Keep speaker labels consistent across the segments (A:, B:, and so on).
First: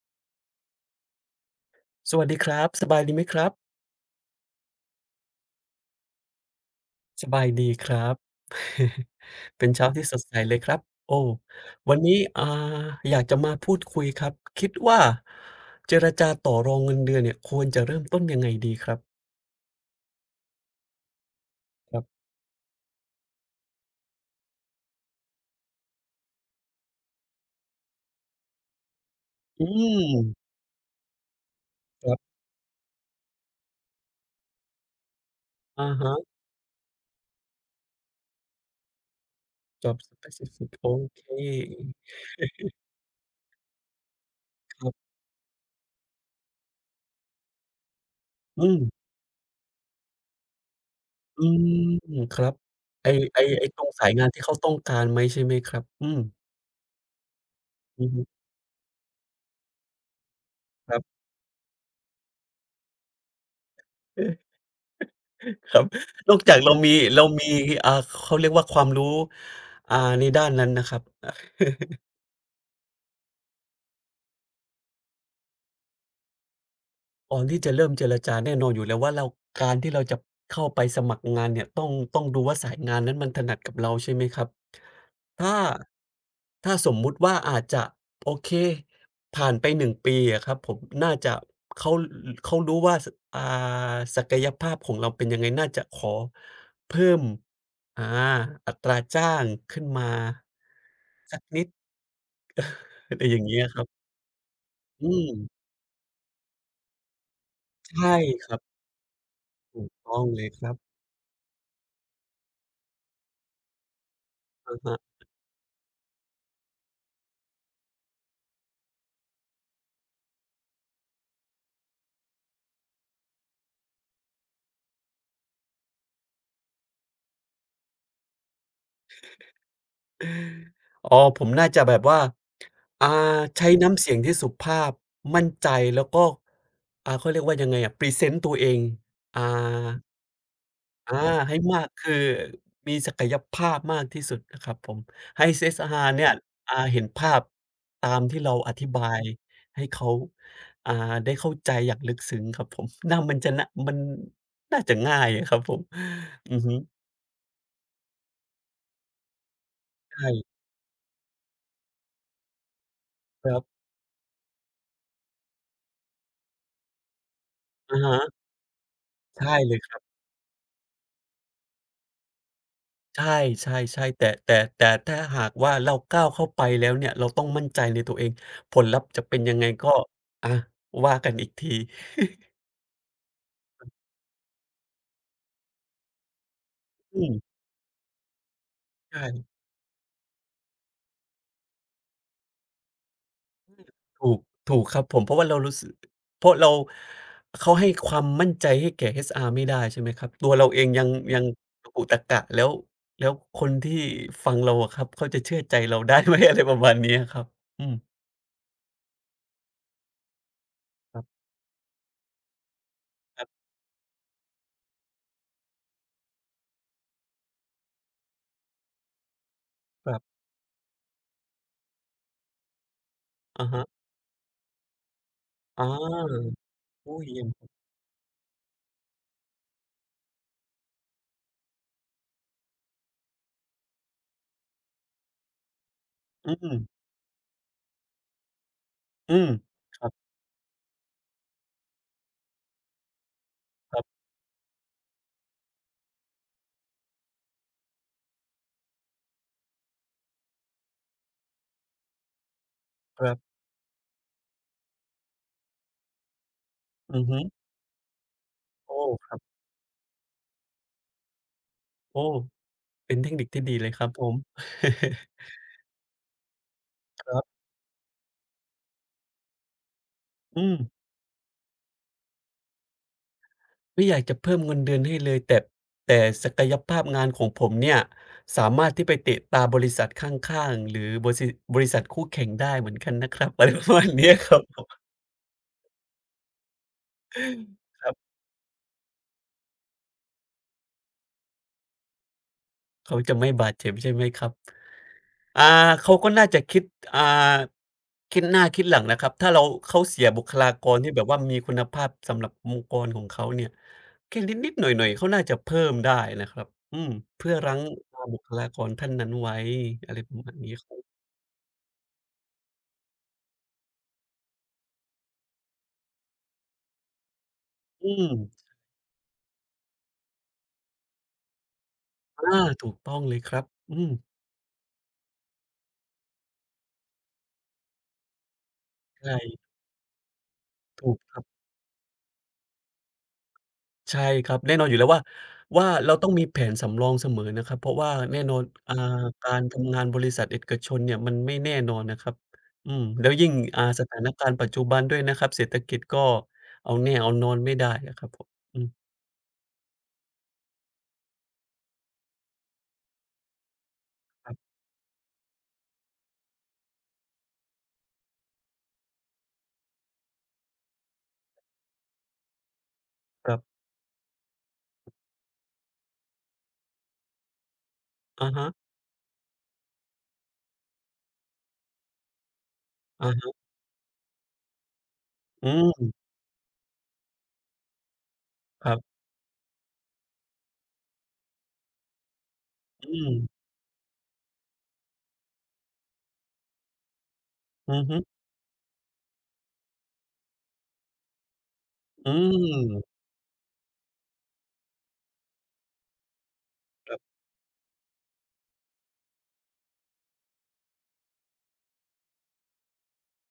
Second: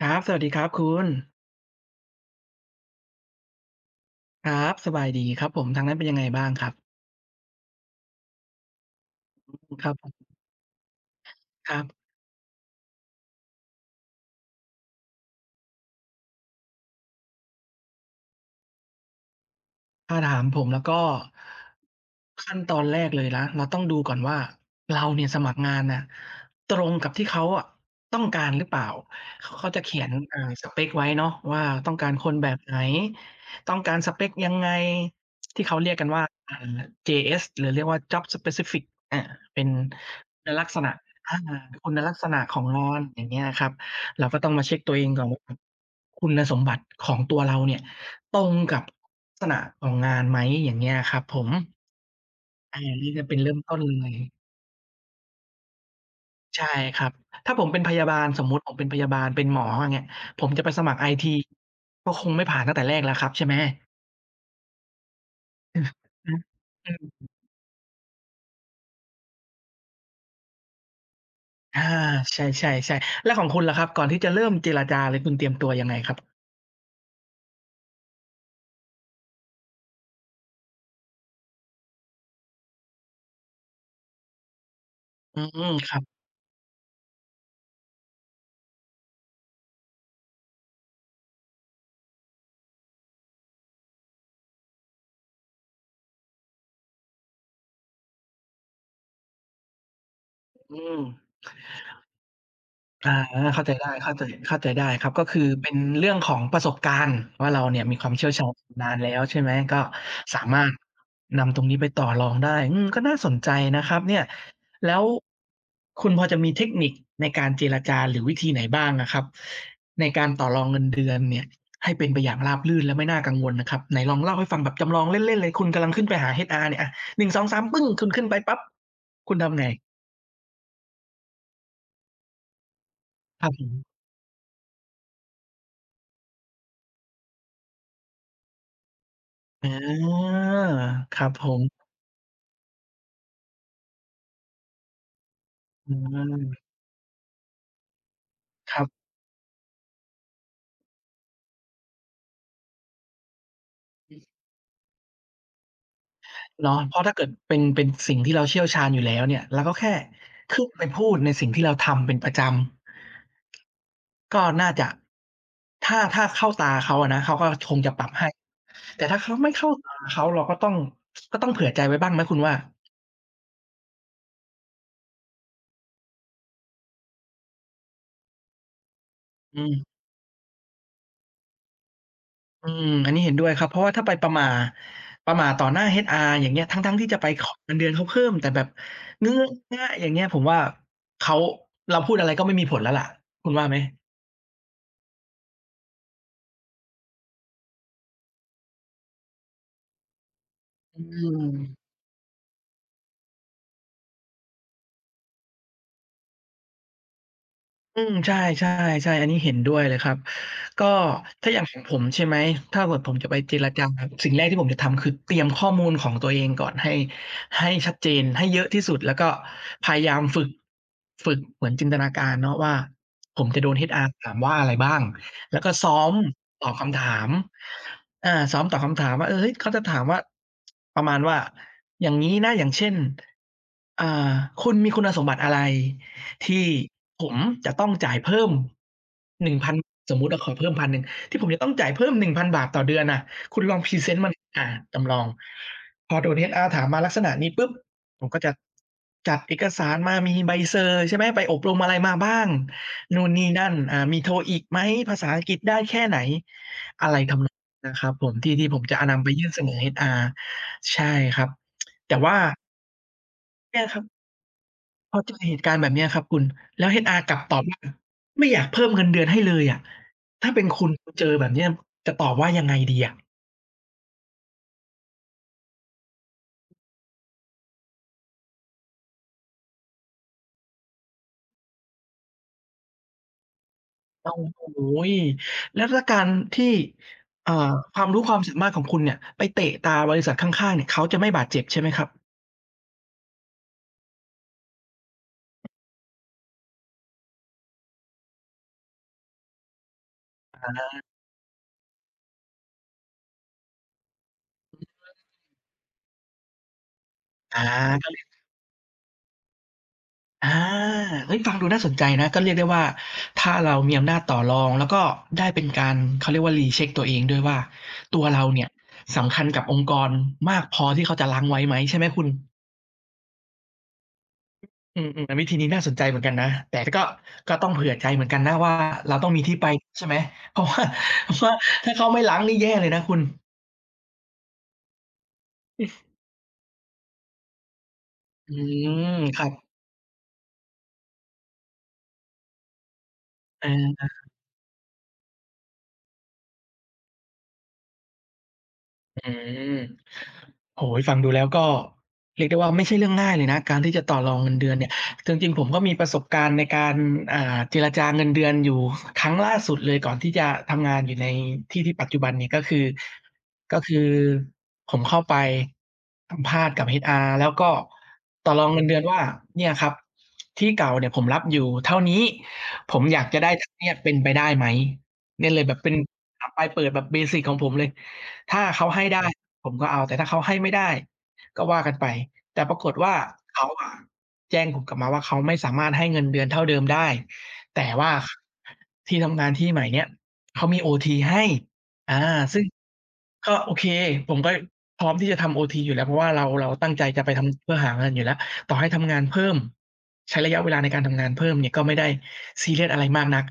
A: ครับสวัสดีครับคุณ
B: สวัสดีครับสบายดีไหมครับ
A: ครับสบายดีครับผมทางนั้นเป็นยังไงบ้างครับ
B: สบายดีครับ เป็น
A: ค
B: เช้า
A: รับผ
B: ที่สด
A: ม
B: ใสเลยครับโอ้
A: ครับ
B: วันนี้อยากจะมาพูดคุยครับคิดว่าเจรจาต่อรองเงินเดือนเนี่ยควรจะเริ่มต้นยังไงดีครับ
A: ถ้าถามผมแล้วก็
B: ครับ
A: ขั้นตอนแรกเลยนะเราต้องดูก่อนว่าเราเนี่ยสมัครงานน่ะตรงกับที่เขาอะต้องการหรือเปล่าเขา
B: อื
A: เขาจะเขี
B: ม
A: ยนสเปกไว้เนาะว่าต้อง
B: ค
A: การ
B: รั
A: คน
B: บ
A: แบบไหนต้องการสเปกยังไงที่เขา
B: อะ
A: เรียกกัน
B: ฮะ
A: ว่าอ่า JS หรือเรียกว่า Job Specific อาเป็น
B: Job
A: คุณลัก
B: Specific
A: ษ
B: โอ
A: ณะ
B: เค
A: อาคุณลักษณะของงานอย่างเงี้ยครับเราก็ต้องมาเช็ก
B: ครั
A: ตัวเอง
B: บ
A: ก่อนว่าคุณสมบัติของตัวเราเนี่ย ตรง
B: อืม
A: กับลักษณะของงานไหมอย่างเงี้ยครับผ
B: อื
A: ม
B: มครับไอ้
A: นี่จะเป็น
B: ไอ้
A: เริ่ม
B: ไอ้
A: ต้
B: ต
A: น
B: รง
A: เล
B: สาย
A: ย
B: งานที่เขาต้องการไหมใช่ไหมครับอืม
A: ใช่ครับถ้าผมเป็นพยา
B: อือ
A: บา
B: ฮึ
A: ลสมมุติผมเป็นพยาบาลเป็นหมออย่างเงี้ยผมจะไปส
B: ค
A: มัค
B: รั
A: รไอ
B: บ
A: ทีก็คงไม่ผ่านตั้งแต่แรกแล้วครับใช่ไหม
B: ค
A: อื
B: รับ
A: ออื
B: นอ
A: อ
B: กจากเรา
A: อื
B: มีเรา
A: ม
B: มีอ่าเขาเรียกว่าความรู้ในด้านนั้นนะครับ
A: อาใช่ๆๆแล้วของคุณล่ะครับก่อนที่จะเริ่มเจรจาเลยคุณเตรียมตัวยังไงครับ
B: ก่อนที่จะเริ่มเจรจาแน่นอนอยู่แล้วว่าเราการที่เราจะเข้าไปสมัครงานเนี่ยต้องดูว่าสายงานนั้นมันถนัดกับเราใช่ไหมครับ
A: อื
B: ถ้า
A: มครับ
B: ถ้าสมมุติว่าอาจจะโอเคผ่านไปหนึ่งปีอะครับผมน่าจะเขาเขารู้ว่าอ่าศักยภาพของเราเป็นยังไงน่าจะขอเพิ่มอาอัตราจ้างขึ้นมา
A: อืม
B: สักนิด
A: อา
B: เป็นไอ้อย่างเงี้
A: เข้า
B: ย
A: ใจ
B: ครับ
A: ได้เข้าใจได้ครับ
B: อื
A: ก็
B: ม
A: คือเป็นเรื่องของประสบการณ์ว่าเราเนี่ยมีค
B: ใช่
A: วามเชี่ยว
B: ค
A: ชาญ
B: รับ
A: ชำนาญแล้วใช่ไหมก็
B: ถูกต้องเล
A: สา
B: ยค
A: มาร
B: รั
A: ถ
B: บ
A: นำตรงนี้ไปต่อรองได้อืมก็น่าสนใจนะครับเนี่ย
B: อะฮะ
A: แล้วคุณพอจะมีเทคนิคในการเจรจาหรือวิธีไหนบ้างอะครับในการต่อรองเงินเดือนเนี่ยให้เป็นไปอย่างราบรื่นและไม่น่ากังวลนะครับไหนลองเล่าให้ฟังแบบจำลองเล่นๆเลยคุณกำลังขึ้นไปหา HR เนี่ยอะหนึ่งสองสามปึ้งคุณขึ้นไปปั๊บคุณทำไง
B: อ๋อผมน่าจะแบบว่าอ่า
A: ครับผ
B: ใช้
A: ม
B: น้ำเสียงที่สุภาพมั่นใจแล้วก็เขาเรียกว่ายังไงอะพรีเซนต์ตัวเองอ่า
A: อาค
B: อา
A: รับผ
B: ให้มา
A: ม
B: กคือมีศักยภาพมากที่สุดนะครับผมให้
A: อื
B: CSR เนี่ย
A: ม
B: เห็นภาพตามที่เราอ
A: ครั
B: ธิ
A: บ
B: บายให้เขาอ่าได้เข้าใจอย่างลึกซึ้งครับผม น่ามันจะนมันน่าจะง่ายอะครับผมอือ
A: เหรอ
B: ฮึ
A: เพราะถ้าเกิดเป็นสิ่งที่เราเชี่ยวชาญอยู่แล้วเนี่ยเราก็แค่
B: ใช่
A: ขึ้นไปพูดในสิ่งที่เราทำเป็นประจ
B: ครับ
A: ำก็น่าจะถ้าเข้าตาเขาอะนะเขาก็คงจะป
B: อะ
A: รับให้
B: ฮะ
A: แต่ถ้าเขาไม่
B: ใช่
A: เข้า
B: เลยค
A: ตา
B: รับ
A: เขาเราก็ต้องก็ต้องเผื่อใจไว้บ้างไหมคุณว่า
B: ใช่ใช่ๆแต่ถ้าหากว่าเราก้าวเข้าไปแล้วเนี่ยเราต้องมั่นใจในตัวเองผลลัพธ์จะเป็นยั
A: อื
B: งไงก็
A: ม
B: อะว่ากันอีกที
A: อื มอันนี้เห็นด้วยครับเพราะว่าถ้าไปประหม่าประหม่าต่อหน้า HR อย่างเงี้ยทั้งๆที่จะ
B: อื
A: ไป
B: ม
A: ขอเงินเดือนเขาเพิ่มแต่แบบเงื้อ
B: ใช่
A: ง่ะอย่างเงี้ยผมว่าเขาเราพูดอะไรก็ไม่มีผลแล้วล่ะคุณว่าไหม
B: ถูกถูกครับผมเพราะว่าเรารู้สึกเพราะเราเขาให้ความมั่นใจให้แก่ HR ไม่ได้ใช่ไหมครับตัวเราเอง
A: อื
B: ยังยั
A: ม
B: งตะกุตะกะแล้วแล้วคนที่ฟังเราอะครับเขาจะเชื่อใจเราได้ไหม อะไรประมาณเนี้ยครับอื
A: อืม
B: ม
A: ใช่ๆๆอันนี้เห็นด้วยเลยครับก็
B: ครับ
A: ถ้าอย่างของผมใช่ไหมถ้าเกิดผมจะไป
B: ครั
A: เจร
B: บ
A: จาสิ่งแรกที่ผมจะทำคือเตรียมข้อมูลของตัวเองก่อนให้ชัดเจนให้เยอะที่สุดแล้วก็พยา
B: ค
A: ยา
B: รั
A: ม
B: บ
A: ฝึกฝึกเหมือนจินตนาการเนาะว่าผมจะโด
B: อะ
A: น
B: ฮะ
A: HR ถามว่าอะไรบ้างแล้วก็
B: อา
A: ซ้อมตอบคำ
B: โอ้
A: ถาม
B: เยี่ยม
A: ซ้อมตอบคำถามว่าเออเฮ้ยเขาจะถามว่าประมาณว่าอย่างงี้นะอย่างเช่นอ่าคุณมีคุณสมบัติอะไร
B: อื
A: ที่
B: ม
A: ผมจะต้องจ่ายเพิ่ม
B: อืม
A: 1,000
B: ครั
A: สมมุ
B: บ
A: ติอะขอเพิ่ม1,000ที่ผมจะต้องจ่ายเพิ่ม1,000บาทต่อเดือนน่ะคุณลองพรีเซ
B: ค
A: นต์มันจำลองพอโดน HR ถามมาลักษณะนี้ปุ๊บผมก็จะจัดเอกสารมามีใบเซอร์ใช่ไหมไปอบรมอะไรมาบ้างนู่น
B: รับ
A: นี่นั่นมี TOEIC ไหมภาษาอังกฤษได้แค่ไหนอะ
B: ๆ
A: ไร
B: อือฮึ
A: ทำนองนะครับผมที่ผมจะ
B: โอ้
A: นำไป
B: ครับ
A: ยื่นเสนอ HR ใช่ครับแต่
B: โอ้
A: ว่า
B: เป็นเทคนิคที่ดี
A: เนี่
B: เล
A: ย
B: ย
A: ค
B: ค
A: รั
B: รับผ
A: บ
B: ม
A: พอเจอ เหตุการณ์แบบเนี้ยครับคุณแล้ว HR
B: ค
A: กลั
B: รั
A: บตอบ
B: บ
A: ว่าไม่อยากเพิ่มเงินเดือนให้เลยอะถ้า
B: อื
A: เป็น
B: ม
A: คุณเจอแบบเนี้ยจะตอบว่ายังไงดีอะ
B: ไม่อยากจะเพิ่มเงินเดือนให้เลยแต่ศักยภาพงานของผมเนี่ยสามารถที่ไปเตะตาบริษัทข้างๆหรือบริษัทคู่แข่งได้เหมือนกันนะครับ อะไรประมาณเนี้
A: โอ้
B: ยครับผ
A: โฮ
B: ม
A: แล้วถ้าการที่เอ่อควา
B: ค
A: ม
B: รั
A: รู้ค
B: บ
A: วามสามารถของคุณเนี่ยไปเตะตาบริษัทข้างๆเนี่ยเขาจะไม่บาดเจ็บใช่ไหมครับ
B: เขาจะไม่บาดเจ็บใช่ไหมครับ อ่าเขาก็น่าจะคิดอ่าคิดหน้าคิดหลังนะครับถ้าเราเขาเสียบุคลากรที่แบบว่ามีคุณภาพสำหรับองค์กรของเขาเนี่ยแค่นิดๆหน่อยๆเขาน่าจะเพิ่มได้นะครับอืมเพื่อ
A: อา
B: รั้ง
A: ก็เลย
B: บุคลากรท่านนั้นไว้อะไรประ
A: อา
B: มาณนี้ครับ
A: เฮ้ยฟังดูน่าสนใจนะก็เรียกได้ว่าถ้าเรามีอำนาจต่อรองแล้วก็ได้เป็นการเขาเรียกว่า recheck ตัวเองด้วยว่า
B: อื
A: ตัว
B: ม
A: เราเนี่ยสำคัญกับองค์กรมากพอที่เขาจะล้างไว้ไหมใช่ไหมคุณ
B: อาถูกต้องเลยครับอืม
A: อืมๆวิธีนี้น่าสนใจเหมือนกันนะแต่ก็ก็ต้องเผื่อใจเหมือนกันนะว่าเราต้องมีที่
B: ใช่
A: ไปใช่ไหม เพราะว่า
B: ถูก
A: เพ
B: ค
A: ราะ
B: รับ
A: ว่าถ้าเขาไม่ล้างนี่แย่เลยนะคุณ
B: ใช่ครับแน่นอนอยู่แล้วว่าว่าเราต้องมีแผนสำรองเสมอนะครับเพราะว่าแน่
A: อื
B: นอนอ่า
A: มครั
B: กา
A: บ
B: รทำงานบริษัทเอกชนเนี่ยมันไม่แน่นอนนะครับอืมแล้วยิ่งส
A: เอา
B: ถานการณ์ปัจจุบันด้วยนะครับเศรษฐกิจก็เอาแน่เอานอนไม่ได้อะครับผมอืม
A: อืม โอ้โฮฟังดูแล้วก็เรียกได้ว่าไม่ใช่เรื่องง่ายเลยนะการที่จะต่อรองเงิน
B: ค
A: เดือนเนี่ยจริงๆผมก็มีประสบการณ์ในการเจรจาเงินเดือนอยู่ครั้งล่าสุดเลยก่อนที่จะทำงานอยู่ในที่ที่ปัจจุบันเนี่ยก็คือ
B: รับ
A: ก็คือผมเข้าไปสัมภาษณ์กับ HR แล้วก็
B: ๆอะ
A: ต่อรอ
B: ฮะ
A: งเงินเดือนว่าเนี่ยครับที่เก่าเนี่ยผมรับอยู่เท่านี้ผมอยาก
B: อะ
A: จะได้
B: ฮะ
A: เท่าเนี้ยเป็นไปได้ไหมเนี่ยเลย
B: อื
A: แบบเป็น
B: ม
A: ถามปลายเปิดแบบเบสิกของผมเลยถ้า
B: ค
A: เขา
B: รั
A: ให้
B: บ
A: ได้ ผมก็เอาแต่ถ้าเขาให้ไม่ได้ก็ว่ากันไปแต่ปรากฏว่า
B: อืม
A: เขาอะแจ้งผมกลับมาว่าเขาไม่สามารถให้เงินเดือนเท่าเดิมได้แต่
B: อือ
A: ว่า
B: ฮึ
A: ที่ทำงานที่ใหม่เนี่ยเขามีโอทีให้อา
B: อื
A: ซึ่ง
B: ม
A: ก็โอเคผมก็พร้อมที่จะทำโอทีอยู่แล้วเพราะว่าเราตั้งใจ
B: ครั
A: จะไป
B: บ
A: ทำเพื่อหาเงินอยู่แล้วต่อให้ทำงานเพิ่มใช้ระยะเวลาในการทำงานเพิ่มเนี่ยก็ไม่ได้ซีเรียสอะไรมากนัก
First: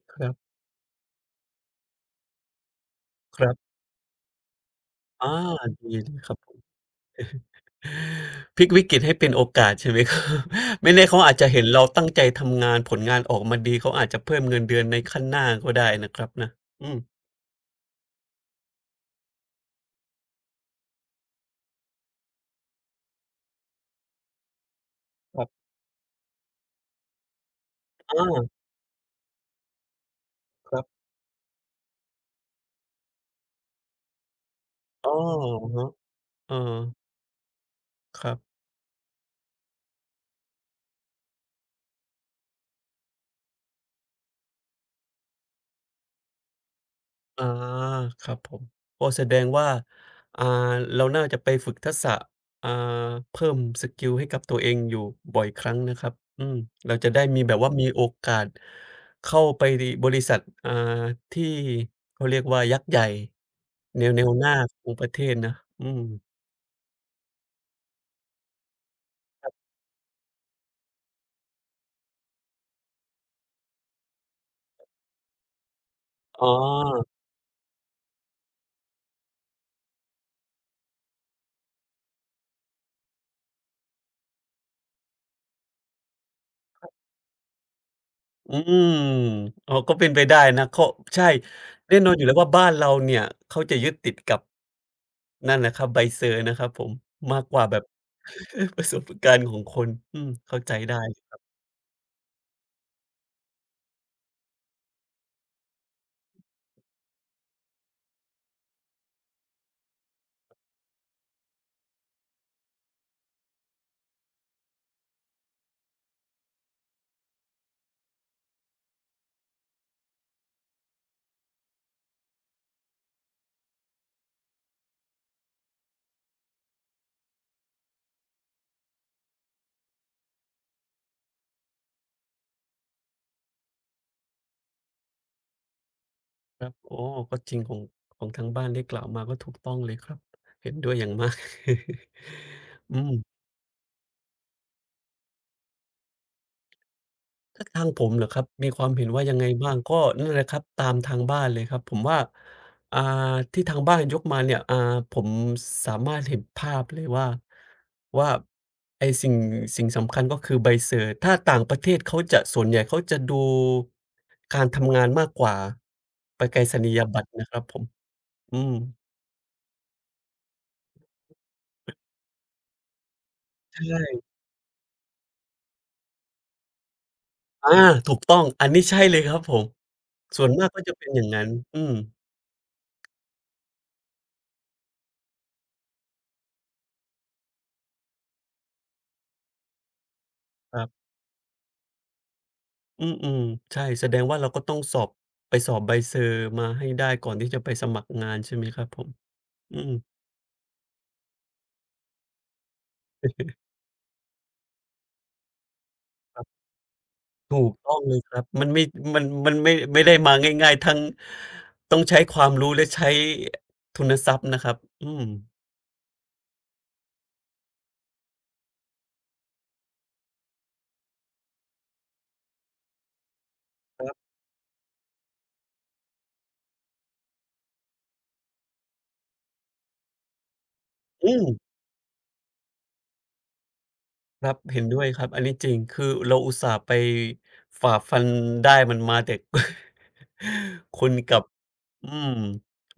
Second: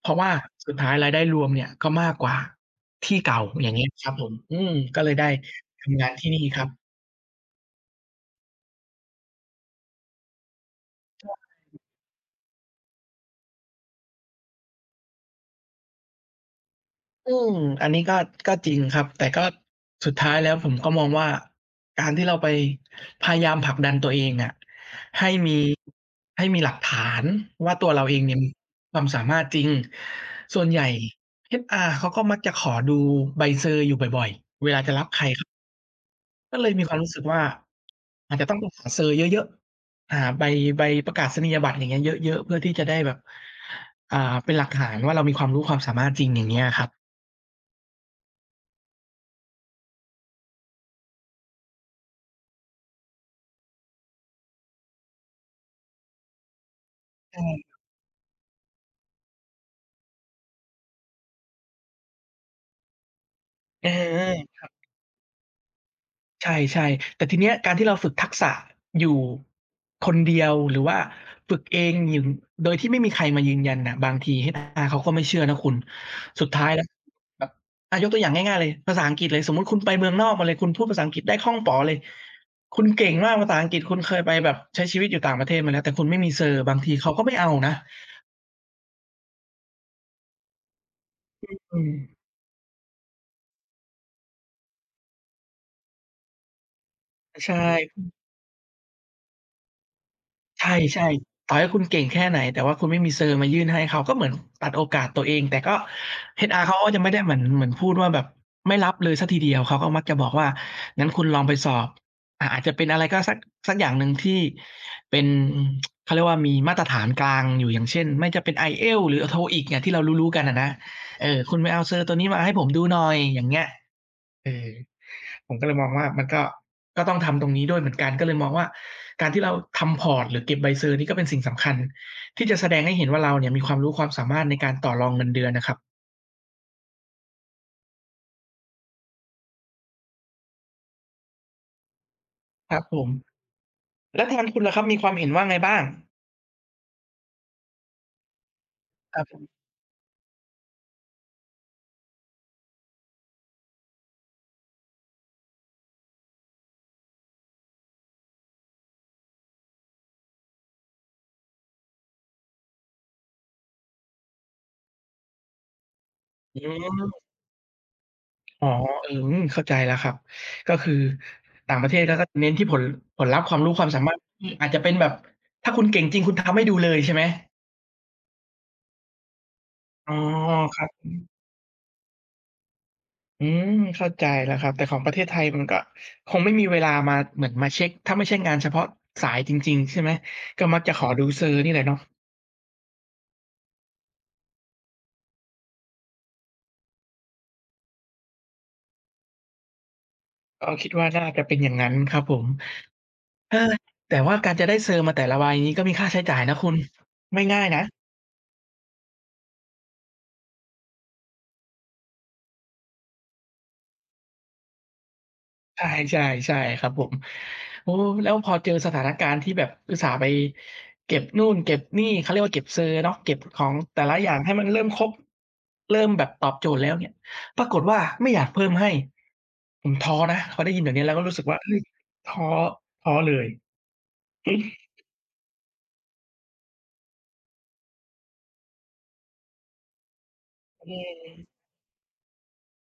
A: เพราะว่าสุดท้ายรายได้รวมเนี่ยก็มากกว่า ที่
B: ๆค
A: เก่า
B: รั
A: อย่าง
B: บ
A: เงี้ยครับผมอืมก็เลยได้
B: อาดี
A: ทำงา
B: เล
A: น
B: ย
A: ที่
B: ครับ
A: นี่ครับ
B: พลิกวิกฤตให้เป็นโอกาสใช่ไหมครับ ไม่แน่เขาอาจจะเห็นเราตั้งใจทำงานผลงานออกมาดีเขาอาจจะเพิ่มเงินเดือนในขั้นหน้าก็ได้นะครับนะอืม
A: อืมอันนี้ก็ก็จริงครับ แต่ก็สุดท้ายแล้วผมก็มองว่าการที่เราไปพยายามผลักดันตัวเองอะให้
B: ครั
A: มี
B: บ
A: ให้มีหลักฐานว่าตัวเราเองเนี่ยมี
B: อา
A: ความสามารถจริง ส่วน
B: ค
A: ให
B: รั
A: ญ่
B: บ
A: HR เขาก็มักจะขอดูใบเซอร์อยู่บ่อยๆ เวลาจะรับ
B: อ้อ
A: ใคร
B: อะฮะเออ
A: ก็เลยมีความรู้สึกว่า
B: ครั
A: อา
B: บ
A: จจะต้องไปหาเซอร์เยอะๆหาใบประกาศนียบัตรอย่างเงี้ยเยอะๆ เพื่อที่จะได้แบบอ่าเป็นหลักฐานว่าเรามีความรู้ความสามารถจริงอย่างเงี้ยครับ
B: อาครับผมโอ้แสดงว่าอ่า เราน่าจะไปฝึกทักษะอ่าเพิ่มสกิลให้กับตัวเองอยู่บ่อยครั้งนะครับอืมเราจะได้มี
A: ใช่
B: แบบว่ามีโอกาสเข้าไปดีบริษัทอ่าที่เขาเรียกว่ายักษ์ใหญ่
A: เ
B: แนวหน้า
A: ออ
B: ของประเทศนะอืม
A: ใช่ๆแต่ทีเนี้ยการที่เราฝึกทักษะอยู่คนเดียวหรือว่าฝึกเองอยู่โดยที่ไม่มีใครมายืนยันน่ะบางที HR เขาก็ไม่เชื่อนะคุณ
B: อ๋
A: สุ
B: อ
A: ดท้ายแล้วแบบอายกตัวอย่างง่ายๆเลยภาษาอังกฤษเลยสมมุติคุณไปเมืองนอกมาเลยคุณพูดภาษาอังกฤษได้คล่องป๋อเลยคุณเก่งมากภาษาอังกฤษคุณเคยไปแบบใช้ชีวิตอยู่ต่างประเทศมาแล้วแต่คุณไม่มี Sir บางทีเขาก็ไม่เอานะ
B: อืมอ๋อก็เป็นไปได้นะเขาใช่
A: อืม
B: แน่นอนอยู่แล้วว่าบ้านเราเนี่ยเขาจะยึดติดกับ นั่นแหละครับใบเซอร์นะครับผมมาก
A: ใช่
B: กว่าแบบ ประสบการณ์ของคนอืมเข้า
A: ใช
B: ใจได้
A: ่ๆต่อให้คุณเก่งแค่ไหนแต่ว่าคุณไม่มีเซอร์มายื่นให้เขาก็เหมือนตัดโอกาสตัวเองแต่ก็ HR เขาก็จะไม่ได้เหมือนเหมือนพูดว่าแบบไม่รับเลยเสียทีเดียวเขาก็มักจะบอกว่างั้นคุณลองไปสอบอาจจะเป็นอะไรก็สักอย่างหนึ่งที่เป็นเขาเรียกว่ามีมาตรฐานกลางอยู่อย่างเช่นไม่จะเป็น IELTS หรือ TOEIC เนี่ยที่เรารู้ๆกันอะนะเออคุณไปเอาเซอร์ตัวนี้มาให้ผมดูหน่อยอย่างเงี้ยเออ ผมก็เลยมองว่ามันก็ก็ต้องทำตรงนี้ด้วยเหมือนกันก็เลยมองว่าการที่เราทำพอร์ตหรือเก็บใบเซอร์นี่ก็เป็นสิ่งสำคัญที่จะแสดงให้เห็นว่าเราเนี่ยมีความรู้ความสามารถในการต่อรองเงินเดือนนะครับ
B: ครับโอ้ก็จริงของทางบ้านได้กล่าวมาก็ถูกต้องเลยครับเห็นด้วยอย่างมาก
A: ครับผ
B: อื
A: ม
B: ม
A: แล้วทางคุณล่ะครับมีความเห็นว่าไงบ้าง
B: ถ้าทางผมเหรอครับมีความเห็น
A: ครั
B: ว่า
A: บ
B: ยั
A: ผ
B: งไง
A: ม
B: บ้างก็นั่นแหละครับตามทางบ้านเลยครับผมว่าอ่าที่ทางบ้านยกมาเนี่ยผมสามารถเห็นภาพเลยว่าว่าไอ้สิ่งสิ่งสำคัญก็คือใบเซอร์ถ้าต่างประเทศเขาจะส่วนใหญ่เขาจะดูการทำงานมากกว่าไป
A: อื
B: รษณียบัต
A: ม
B: รนะครับผมอื
A: อ๋อ
B: ม
A: อืมเข้าใจแล้วครับก็คือต่างประเทศเขาก็เน้นที่ผลลัพธ์ความรู้ความ
B: ใช่
A: สามารถที่อาจจะเป็นแบบถ้าคุณเก่งจริงคุณทำให้ดูเลยใช่ไหม
B: อาถูกต้องอันนี้ใช่เลยครับผม
A: อ๋อ
B: ส่วนมาก
A: ค
B: ก็
A: รับ
B: จะเป็นอย่างนั้นอืม
A: อืมเข้าใจแล้วครับแต่ของประเทศไทยมันก็คงไม่มีเวลามาเหมือนมาเช็กถ้าไม่ใช่งานเฉพาะสายจริงๆใช่ไหมก็
B: ค
A: มัก
B: รั
A: จะขอ
B: บ
A: ดูเซอร์นี่แหละเนาะ
B: อืมๆใช่แสดงว่าเราก็ต้องสอบไปสอบใบเซอร์มาให้ได้ก่อนที่จะไปสมัครงานใช่ไหมครับผมอืม
A: ก็คิดว่าน่าจะเป็นอย่างงั้นครับผมเออแต่ว่าการจะได้เซอร์มาแต่ละใบนี้ก็มีค่าใช้จ่า
B: ค
A: ย
B: รั
A: นะ
B: บ
A: คุณไม่
B: ถู
A: ง่าย
B: ก
A: นะ
B: ต้องเลยครับมันไม่มันไม่ได้มาง่ายๆทั้งต้องใช้ความรู้และใช้ทุนทรัพย์นะครับอืม
A: ใช่ใช่ใช่ครับผมโอ้แล้วพอเจอสถานการณ์ที่แบบอุตส่าห์ไปเก็บนู่นเก็บนี่เขาเรียกว่าเก็บเซอร์เนาะเก็บของแต่
B: ครั
A: ละอ
B: บ
A: ย่างให้มันเริ่มครบเริ่มแบบตอบโจทย์แล้วเนี่ยปรากฏว่าไม่อยากเพิ่มให้ผมท้อนะพอได้ยินแบบนี้แล้วก็รู้
B: อื
A: สึ
B: ม
A: กว่าเฮ้ยท้อท้อเลย
B: ค
A: อื
B: รับเห็นด้วยครับอันนี้จริงคือเราอุตส่าห์ไปฝ่าฟันได้มันมาแต่ คุณ
A: ม
B: กลับอืม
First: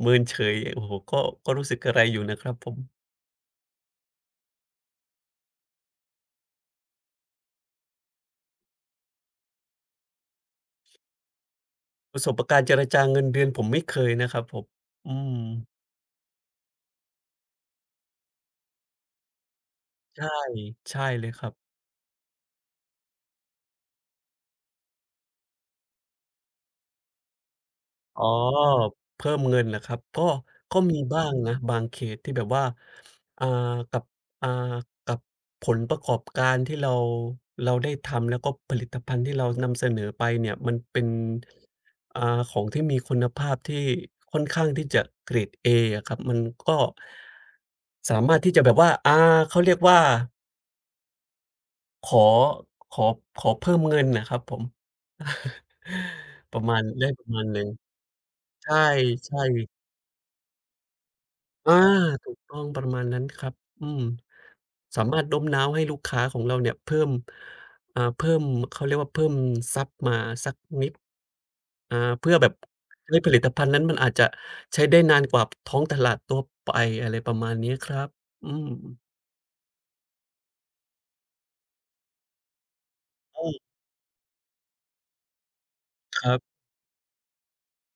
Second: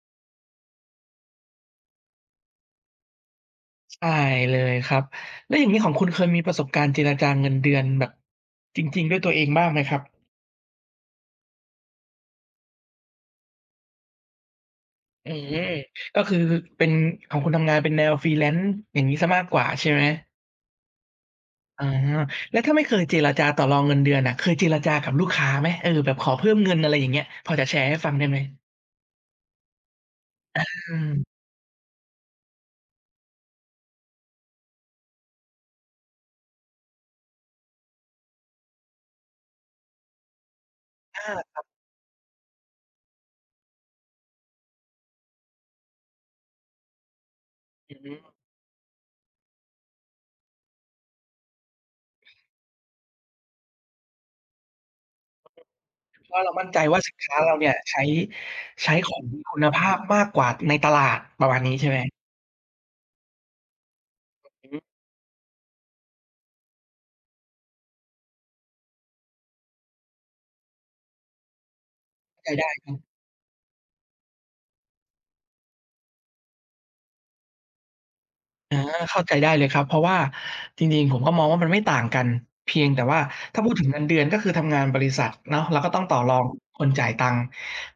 B: เมินเฉยโอ้โฮก็รู้สึกกระไรอยู่นะครับผม
A: ใช่เลยครับแล้วอย่างงี้ของคุณเคยมีประสบการณ์เจรจาเงินเดือนแบบจริงๆด้วยตัวเองบ้างไหมครับ
B: ประสบการณ์เจรจาเงินเดือนผมไม่เคยนะครับผมอื
A: อื
B: ม
A: มก็คือเป็นของคุณทำงานเป็นแนว Freelance อย่างงี้เสียมากกว่าใช่ไหม
B: ใช่ใช่เลยครับ
A: อาแล้วถ้าไม่เคยเจรจาต่อรองเงินเดือนน่ะเคยเจรจากับลูกค้าไหมเออแบบขอเพิ่มเงินอะไรอย่างเงี้ยพอจะแชร์ให้ฟัง
B: อ๋
A: ได้
B: อ
A: ไหม
B: เพิ่มเงินเหรอครับก็
A: อ
B: ก็มี
A: ื
B: บ้าง
A: ม
B: นะบางเคสที่แบบว่าอ่ากับอ่ากับผลประกอบการที่เราได้ทำแล้วก็ผลิตภัณฑ์ที่เรานำเสนอไปเนี่ยมันเป็น
A: อา
B: อ่าของที่มีคุณภาพที่ค่อนข้างที่จะเกรดเออะครับมันก็
A: อืม
B: สามารถที่จะแบบว่าเขาเรียกว่า ขอขอขอเพิ่มเงินน่ะครับผม
A: เพราะ เรา
B: ประ
A: มั่น
B: มา
A: ใจ
B: ณ
A: ว่า
B: ได้
A: สิน
B: ประ
A: ค้า
B: มาณ
A: เรา
B: หนึ่ง
A: เนี่ย
B: ใช่
A: ใช้ของมี
B: ใช่
A: คุณภาพมากกว่าในตลาดประมาณ
B: อา
A: นี้ใช่ไหม
B: ถูกต้องประมาณนั้นครับอืม
A: อืม
B: สามารถโน้มน้าวให้ลูกค้าของเราเนี่ยเพิ่มเพิ่มเขาเรียกว่าเพิ่มทรัพย์มาสักนิดเพื่อแบบ
A: เข้าใจได้ครับ
B: ให้ผลิตภัณฑ์นั้นมันอาจจะใช้ได้นานกว่าท้องตลาดทั่วไปอะไรประมาณนี้ครับอืม
A: อาเข้าใจได้เลยครับเพราะว่าจริงๆผมก็มองว่ามันไม่ต่างกันเพียงแต่ว่า
B: อื
A: ถ้า
B: ม
A: พูดถึงเงินเดือนก็คือทำงานบริษัทเนาะเราก็ต้องต่อ
B: ค
A: ร
B: รั
A: อง
B: บ
A: คนจ่ายตังค์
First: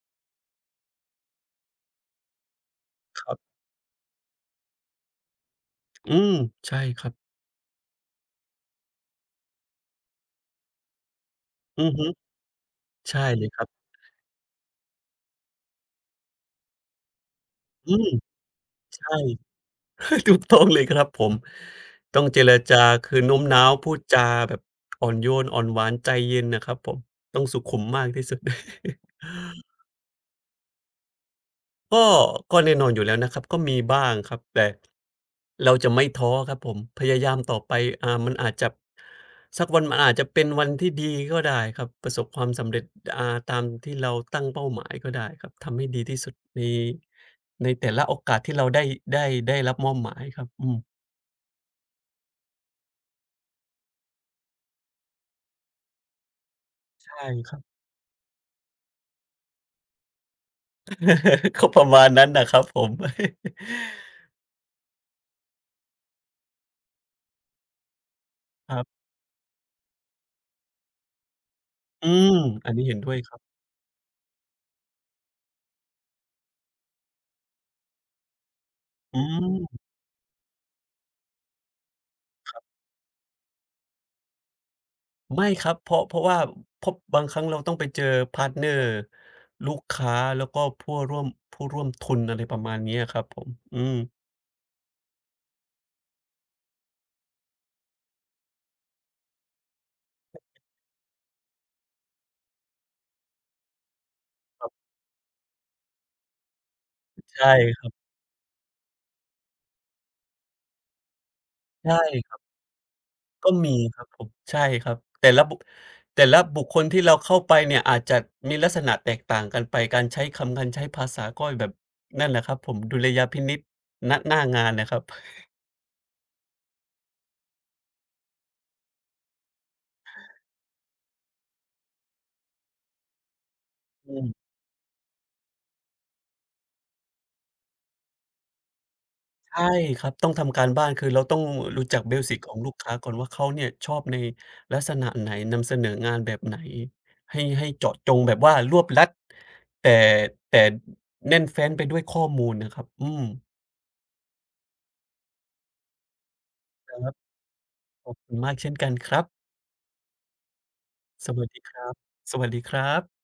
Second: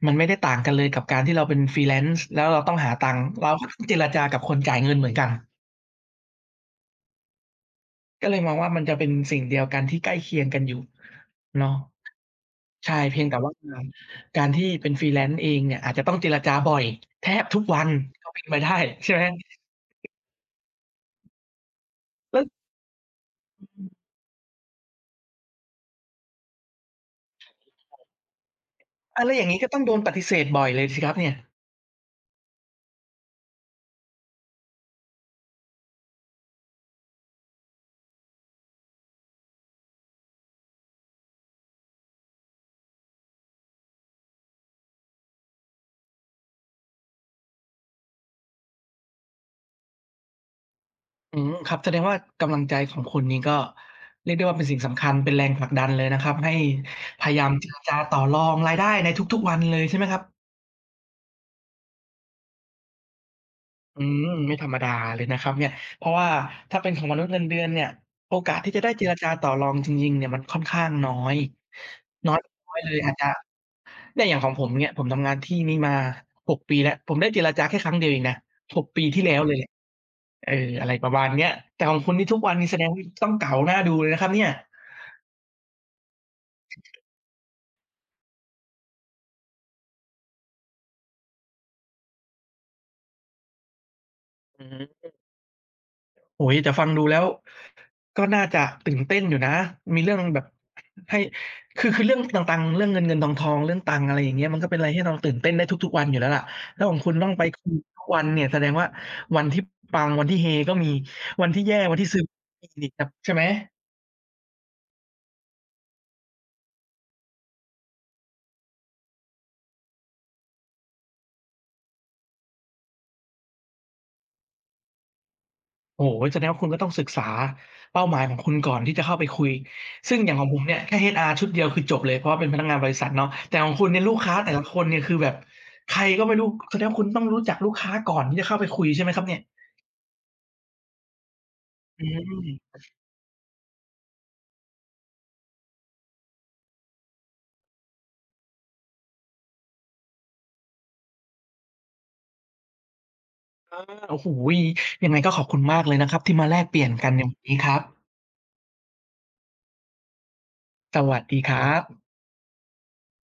A: มันไม่ได้ต่างกันเลยกับการที่เราเป็น freelance แล้วเราต้องหาตังค์
B: ครั
A: เรา
B: บ
A: ก็ต้องเจรจากับคนจ่ายเงินเหมือนกัน
B: อืมใช่ครับ
A: ก็เลยมองว่ามันจะเป็นสิ่งเดียวกันที่ใกล้เคียงกันอยู่เนาะ
B: อือฮึ
A: ใช่เพี
B: ใช่
A: ยงแต่
B: เลย
A: ว่า
B: ครับ
A: การที่เป็น freelance เองเนี่ยอาจจะต้องเจรจาบ่อยแทบทุกวัน
B: อืม
A: ก็เป็นไปได้ใช่
B: ใช่
A: ไหม
B: ถูกต้องเลยครับผมต้อง
A: แล้
B: เจ
A: ว
B: รจาคือโน้มน้าวพูดจาแบบอ่อนโยนอ่อนหวานใจเย็นน่ะครับผมต้องสุขุมมากที่สุด
A: แล้วอย่างงี้ก็ต้องโดนปฏิเสธบ่อยเลยสิครับเนี่ย
B: ก็ก็แน่นอนอยู่แล้วนะครับก็มีบ้างครับแต่เราจะไม่ท้อครับผมพยายามต่อไปมันอาจจะสักวันมันอาจจะเป็นวันที่ดีก็ได้ครับประสบความสำเร็จอ่าตามที่เราตั้งเป้าหมายก็ได้ครับทำให้ดีที่สุดในในแต่ละโอกาสที่เราได้ได้รับมอบหมายครับอืม
A: อืมครับแสดงว่ากำลังใจของคุณนี่ก็เรียกได้ว่าเป็นสิ่งสำคัญเป็นแรงผลักดันเลยนะครับให้
B: ใช่
A: พยายาม
B: ครับ
A: เจรจาต่อรองรายได้ในทุกๆวันเลยใช่ไหมครับ
B: ก็ประมาณนั้นนะครับผม
A: อืมไม่ธรรมดาเลยนะครับเนี่ยเพราะว่าถ้าเป็นของมนุษย์เงินเดือนเนี่ยโอกาสที่
B: ค
A: จะ
B: รั
A: ได้เจ
B: บ
A: รจาต่อรองจริงๆเนี่ยมันค่อนข้างน้อย
B: อืม
A: น้อย
B: อั
A: น้
B: น
A: อย
B: นี้
A: เล
B: เห็
A: ย
B: นด้
A: อาจ
B: วย
A: จะ
B: ครับ
A: เนี่ยอย่างของผมเนี่ยผมทำงานที่นี้มา6ปีแล้วผมได้เจรจาแค่ครั้งเดียวเองนะหกปี
B: อื
A: ที่แล้วเลยแหละ
B: ม
A: เอออะไรประมาณเนี้ยแต่ของคุณนี่ทุกวันนี่แสดงว่าต้องเก๋าน่าดูเลยนะครับเนี่ย
B: ไม่ครับเพราะเพราะว่าเพราะบางครั้งเราต้องไปเจอพาร์ทเนอร์ลูกค้าแล้วก็ผู้ร่วมทุนอะไรประมาณนี้ครับผมอืม
A: อืม โอ้โฮแต่ฟังดูแล้วก็น่าจะตื่นเต้นอยู่นะมีเรื่องแบบให้คือเรื่องตังๆเรื่องเงินๆทองๆเรื่องตังค์อะไรอย่างเงี้ยมัน
B: ค
A: ก็
B: รั
A: เป็นอะไร
B: บ
A: ที่เราตื่นเต้นได้ทุกๆวันอยู่แล้วล่ะแล้วของคุณต้องไป
B: ใช่
A: คุย
B: ครั
A: ทุก
B: บ
A: วันเนี่ยแสดงว่าวันที่ปังวันที่เฮก็มีวันที่แย่วั
B: ใช่
A: นที่ซึม
B: ครับ
A: มีอีกครับใช่ไหม
B: ก็มีครับผมใช่ครับแต่ละบุคคลที่เราเข้าไปเนี่ยอาจจะมีลักษณะแตกต่างกันไปการใช้คำการใช้ภาษาก็แบบนั่นแหละครับผมดุลยพินิจณหน้างานนะครับ
A: โอ้โฮแสดงว่าคุณก็ต้องศึกษาเป้าหมายของคุณก่อนที่จะเข้าไปคุยซึ่งอย่างของผมเนี่ยแค่ HR ชุดเดียวคือจบเลยเพราะว่าเป็นพนักงานบริษัทเนาะแต่ของคุณเนี่ยลูกค้า แต่ละคนเนี่ยคือแบบใครก็ไม่รู้แสดงว่าคุณต้องรู้จักลูกค้าก่อนที่จะเข้าไปคุยใช่ไหมครับเนี่ย
B: ใช่ครับต้องทำการบ้านคือเราต้องรู้จัก
A: อื
B: เบล Basic ของลู
A: ม
B: กค้าก่อนว่าเขาเนี่ยชอบในลักษณะไหนนำเสนองานแบบไหนให้ให้เจาะจงแบบว่ารวบรัดแต่แต่แน่นแฟ้นไปด้วยข้อมูลนะครับอืม
A: โอ้โฮยังไงก็ขอบคุณมากเลยนะครับที่มาแลกเปลี่ยน
B: ค
A: กั
B: รั
A: น
B: บ
A: ในวันนี้ครับ
B: ขอบคุณมากเช่นกันครับ
A: สวัส
B: ส
A: ดี
B: วัส
A: ค
B: ดี
A: รั
B: ค
A: บ
B: รับสวัสดีครับ